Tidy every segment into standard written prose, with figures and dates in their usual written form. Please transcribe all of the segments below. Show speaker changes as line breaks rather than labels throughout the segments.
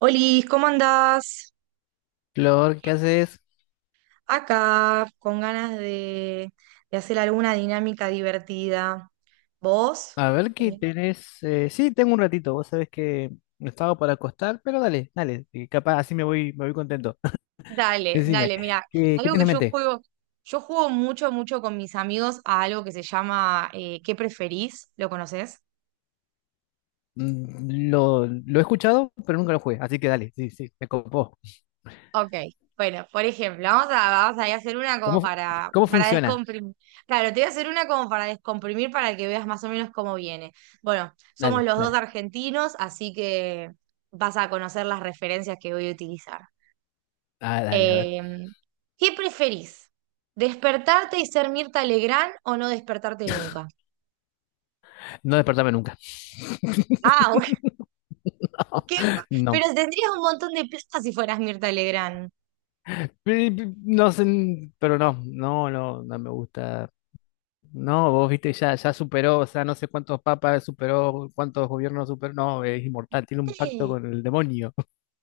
Olis, ¿cómo andás?
Flor, ¿qué haces?
Acá, con ganas de hacer alguna dinámica divertida. ¿Vos?
A ver qué
¿Tenés?
tenés. Sí, tengo un ratito. Vos sabés que estaba para acostar, pero dale, dale. Que Capaz así me voy contento.
Dale,
Decime,
dale, mira,
¿qué
algo
tenés
que
en mente?
yo juego mucho con mis amigos a algo que se llama ¿qué preferís? ¿Lo conoces?
Lo he escuchado, pero nunca lo jugué. Así que dale, sí, sí, me copó.
Ok, bueno, por ejemplo, vamos a ir a hacer una como
¿Cómo, fu-
para,
Cómo
para
funciona?
descomprimir. Claro, te voy a hacer una como para descomprimir para que veas más o menos cómo viene. Bueno, somos
Dale,
los dos
dale.
argentinos, así que vas a conocer las referencias que voy a utilizar.
Ah, dale, a ver.
Eh, ¿Qué preferís? ¿Despertarte y ser Mirta Legrand o no despertarte nunca?
No despertame nunca.
Ah, bueno, qué-
No,
pero tendrías un montón de plata si fueras Mirta Legrand.
No sé, pero no, no, no, no me gusta. No, vos viste, ya, ya superó, o sea, no sé cuántos papas superó, cuántos gobiernos superó, no, es inmortal, tiene un pacto con el demonio.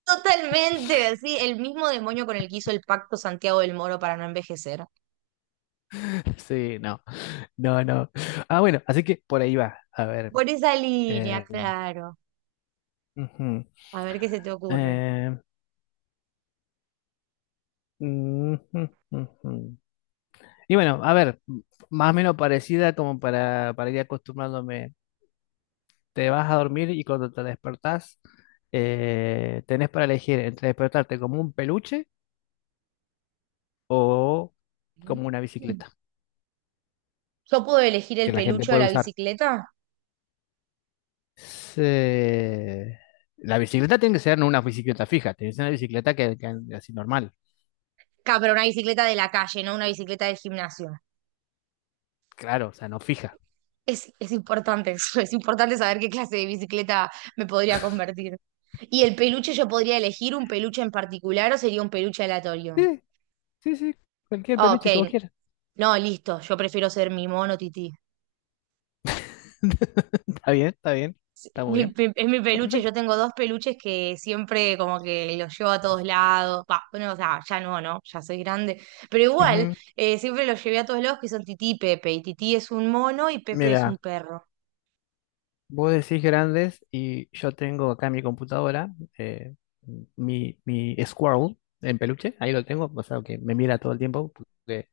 Totalmente, sí, el mismo demonio con el que hizo el pacto Santiago del Moro para no envejecer.
Sí, no, no, no. Ah, bueno, así que por ahí va. A ver.
Por esa línea,
eh,
claro.
Ujú,
A ver qué se te ocurre.
eh, ujú, ujú. Y bueno, a ver, más o menos parecida como para ir acostumbrándome. Te vas a dormir y cuando te despertás, tenés para elegir entre despertarte como un peluche o como una bicicleta.
¿Yo puedo elegir el
Que la gente
peluche de
puede
la
usar.
bicicleta?
Se- La bicicleta tiene que ser no una bicicleta fija, tiene que ser una bicicleta que ande así normal,
Claro, pero una bicicleta de la calle, no una bicicleta del gimnasio.
claro, o sea, no fija.
Es importante eso, es importante saber qué clase de bicicleta me podría convertir. ¿Y el peluche yo podría elegir un peluche en particular o sería un peluche aleatorio?
Sí, sí, sí, cualquier
Ah, ok,
peluche que vos quieras.
no, listo, yo prefiero ser mi mono tití.
Está bien, está bien,
Sí,
está muy bien,
es mi
está
peluche,
perfecto.
yo tengo dos peluches que siempre como que los llevo a todos lados. Va, bueno, o sea, ya no, ¿no? Ya soy grande. Pero igual,
Ujú.
siempre los llevé a todos lados que son Tití y Pepe. Y Tití es un mono y Pepe es un
Mira,
perro.
vos decís grandes y yo tengo acá en mi computadora eh, mi Squirrel en peluche, ahí lo tengo, o sea, que me mira todo el tiempo, porque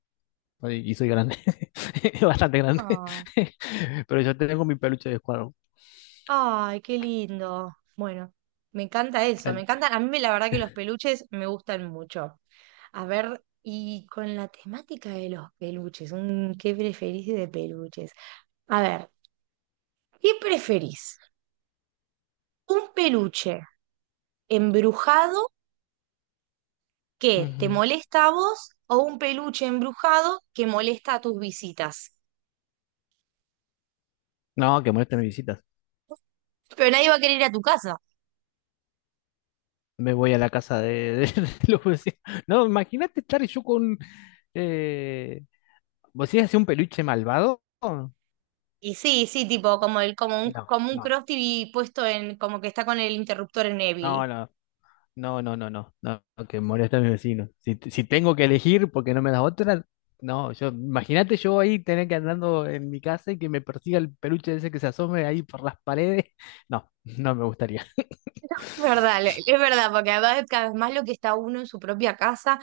ay, y soy grande, bastante grande.
Ah,
Pero yo tengo mi peluche de Squarrow.
ay, qué lindo. Bueno, me encanta eso, me
Dale.
encanta. A mí la verdad que los peluches me gustan mucho. A ver, y con la temática de los peluches, ¿qué preferís de peluches? A ver, ¿qué preferís? ¿Un peluche embrujado que te
Ujú.
molesta a vos o un peluche embrujado que molesta a tus visitas?
No, que moleste mis visitas.
Pero nadie va a querer ir a tu casa.
Me voy a la casa de los vecinos. No, imagínate estar yo con. Eh... ¿Vos decís un peluche malvado? No,
Y sí, sí, tipo, como el,
no,
como un Cross TV puesto en, como que está con el interruptor en Evil.
no, no. No, no, no, no, no, no, que molesta a mis vecinos. Si, si tengo que elegir porque no me das otra, no, yo, imagínate yo ahí tener que andando en mi casa y que me persiga el peluche ese que se asome ahí por las paredes. No, no me gustaría.
Es verdad, es verdad, porque además cada vez más lo que está uno en su propia casa,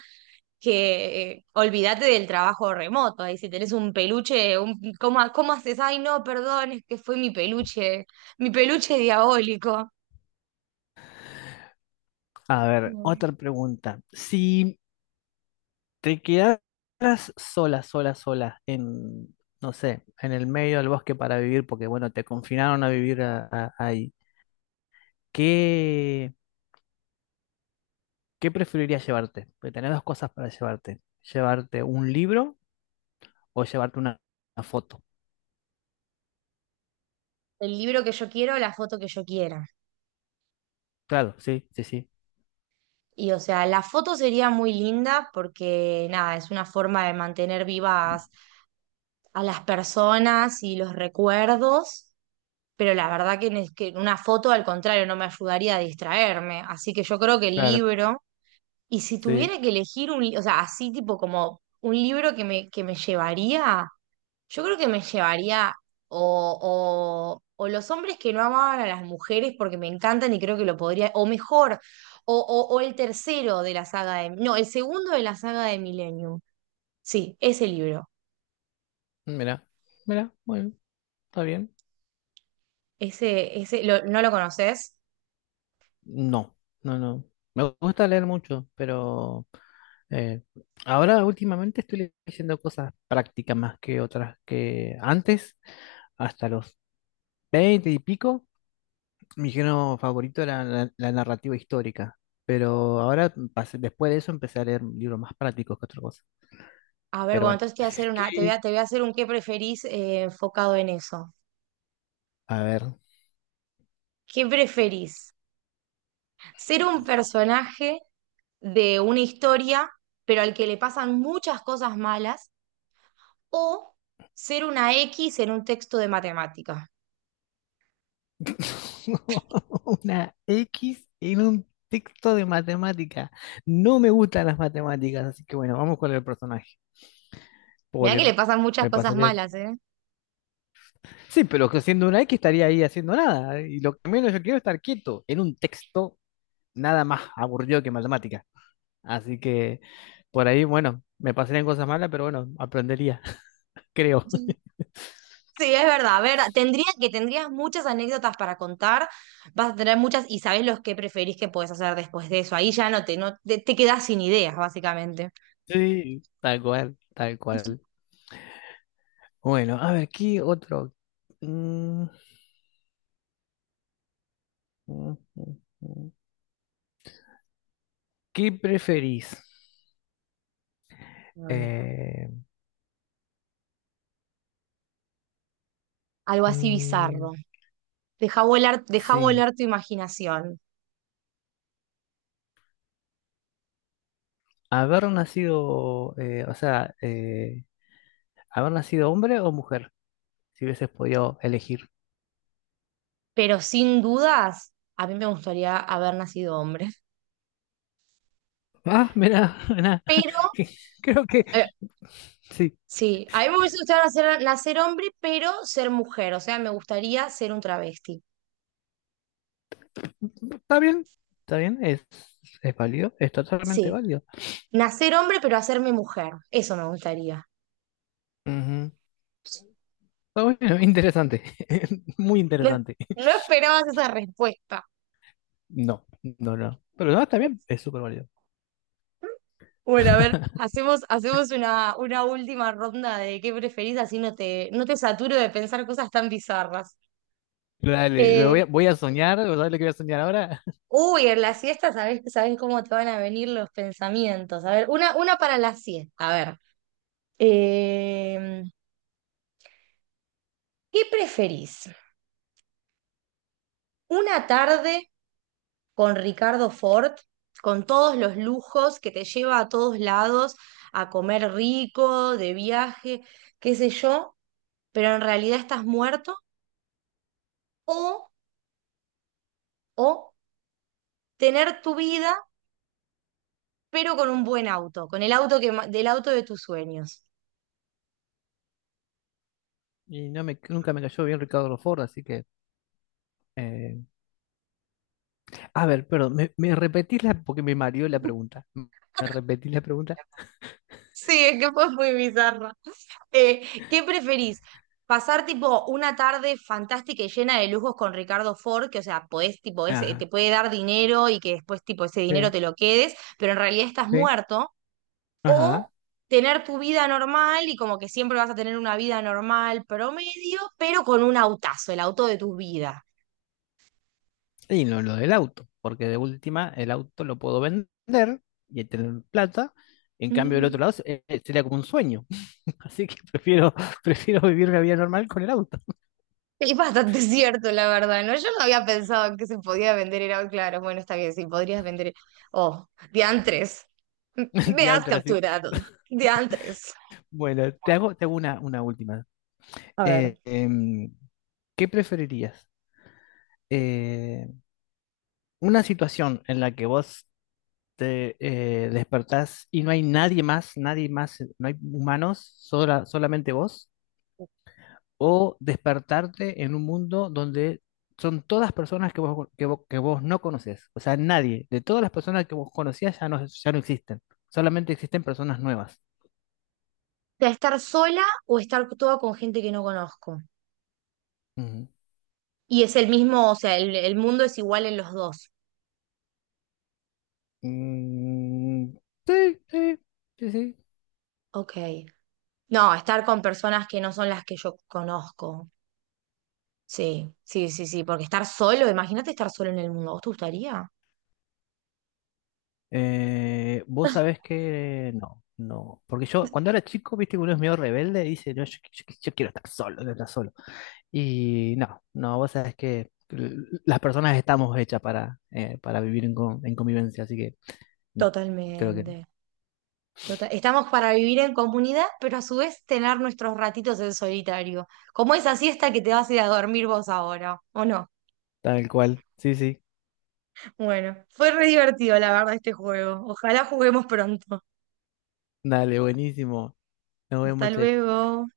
que olvídate del trabajo remoto, ahí si tenés un peluche, un, ¿cómo, cómo haces? Ay, no, perdón, es que fue mi peluche diabólico.
A ver, otra pregunta. Si te quedaras sola, sola, sola en, no sé, en el medio del bosque para vivir, porque bueno, te confinaron a vivir ahí, ¿qué, ¿qué preferirías llevarte? Porque tenés dos cosas para llevarte. ¿Llevarte un libro o llevarte una foto?
El libro que yo quiero, la foto que yo quiera.
Claro, sí, sí, sí.
Y o sea, la foto sería muy linda porque nada, es una forma de mantener vivas a las personas y los recuerdos, pero la verdad que, que una foto al contrario no me ayudaría a distraerme. Así que yo creo que el
Claro,
libro, y si
sí.
tuviera que elegir un, o sea, así tipo como un libro que me llevaría. Yo creo que me llevaría o los hombres que no amaban a las mujeres porque me encantan y creo que lo podría, o mejor, o el tercero de la saga de, no, el segundo de la saga de Millennium. Sí, ese libro.
Mira, mira, bueno, está bien.
Ese, ¿no lo conoces?
No, no, no. Me gusta leer mucho, pero eh, ahora últimamente estoy leyendo cosas prácticas más que otras que antes, hasta los 20 y pico. Mi género favorito era la narrativa histórica, pero ahora después de eso empecé a leer libros más prácticos que otras cosas.
A ver,
Pero
bueno,
bueno,
entonces te voy a hacer
¿qué?
una, te voy a hacer un qué preferís enfocado en eso.
A ver,
¿Qué preferís? ¿Ser un personaje de una historia, pero al que le pasan muchas cosas malas, o ser una X en un texto de matemáticas?
una X en un texto de matemática. No me gustan las matemáticas, así que bueno, vamos con el personaje.
Mirá que
Pobre,
le pasan muchas
me
cosas
pasaría.
malas, ¿eh?
Sí, pero que siendo una X estaría ahí haciendo nada. ¿Eh? Y lo que menos yo quiero es estar quieto en un texto nada más aburrido que matemática. Así que por ahí, bueno, me pasarían cosas malas, pero bueno, aprendería, creo.
Sí. Sí, es verdad, verdad. Tendría que tendrías muchas anécdotas para contar, vas a tener muchas y sabés los que preferís que podés hacer después de eso. Ahí ya te quedás sin ideas, básicamente.
Sí, tal cual, tal cual. Bueno, a ver, ¿qué otro? Mm, ujú, ujú. ¿Qué preferís?
A ver.
Eh,
Algo así
mm,
bizarro. Deja
sí,
volar tu imaginación.
haber nacido, eh, o sea, eh, haber nacido hombre o mujer, si hubieses podido elegir.
Pero sin dudas, a mí me gustaría haber nacido hombre.
Ah, mira, mira,
Pero
creo que sí,
sí, a mí me hubiese gustado nacer, nacer hombre, pero ser mujer. O sea, me gustaría ser un travesti.
está bien, está bien, es válido, es totalmente
Sí,
válido.
nacer hombre, pero hacerme mujer. Eso me gustaría.
Ujú. Está bueno, interesante, muy
No,
interesante.
no esperabas esa respuesta.
No, no, no, pero no, está bien, es súper válido.
Bueno, a ver, hacemos, hacemos una última ronda de qué preferís, así no te saturo de pensar cosas tan bizarras.
Dale,
Eh,
voy a soñar, ¿sabes lo que voy a soñar ahora?
uy, en la siesta sabés, sabés cómo te van a venir los pensamientos. A ver, una para la siesta. A ver, em, ¿qué preferís? Una tarde con Ricardo Ford, con todos los lujos que te lleva a todos lados, a comer rico, de viaje, qué sé yo, pero en realidad estás muerto, o, o tener tu vida, pero con un buen auto, con el auto del auto de tus sueños.
Y no me, nunca me cayó bien Ricardo Ford, así que... eh, A ver, perdón, ¿me, me repetís la... porque me mareó la pregunta. ¿Me repetís la pregunta?
Sí, es que fue muy bizarro. ¿Qué preferís? ¿Pasar tipo una tarde fantástica y llena de lujos con Ricardo Ford, que o sea, podés, tipo, ese, te
Ajá,
puede dar dinero y que después tipo ese dinero
sí,
te lo quedes, pero en realidad estás
sí,
muerto? ¿O
ajá.
tener tu vida normal y como que siempre vas a tener una vida normal promedio, pero con un autazo, el auto de tu vida?
Y no lo del auto, porque de última el auto lo puedo vender y tener plata. En cambio, del otro
Mm.
lado sería como un sueño. Así que prefiero, prefiero vivir la vida normal con el auto.
Es bastante cierto, la verdad, ¿no? Yo no había pensado que se podía vender helado, claro. Bueno, está bien, sí, podrías vender. Oh, diantres. Me has
Diantre, así.
capturado. Diantres.
Bueno, te hago una última.
A ver. O
Eh, em, ¿Qué preferirías? Eh, una situación en la que vos te despertás y no hay nadie más, nadie más, no hay humanos, solamente vos, o despertarte en un mundo donde son todas personas que vos no conoces, o sea, nadie, de todas las personas que vos conocías ya no, ya no existen, solamente existen personas nuevas.
estar sola o estar toda con gente que no conozco.
Ujú.
Y es el mismo, o sea, el mundo es igual en los dos.
Mm, sí, sí, sí, sí.
Ok. No, estar con personas que no son las que yo conozco. Sí, sí, sí, sí. Porque estar solo, imagínate estar solo en el mundo. ¿Vos te gustaría?
Vos sabés que no, no. Porque yo, cuando era chico, viste que uno es medio rebelde y dice, no, yo, yo quiero estar solo, quiero estar solo. Y no, no, vos sabés que las personas estamos hechas para vivir en, en convivencia, así que no, creo que
Totalmente. Estamos para vivir en comunidad, pero a su vez tener nuestros ratitos en solitario, como esa siesta que te vas a ir a dormir vos ahora, ¿o no?
tal cual. Sí, sí,
Bueno, fue re divertido la verdad este juego. Ojalá juguemos pronto.
dale, buenísimo. Nos vemos,
Hasta
che.
luego.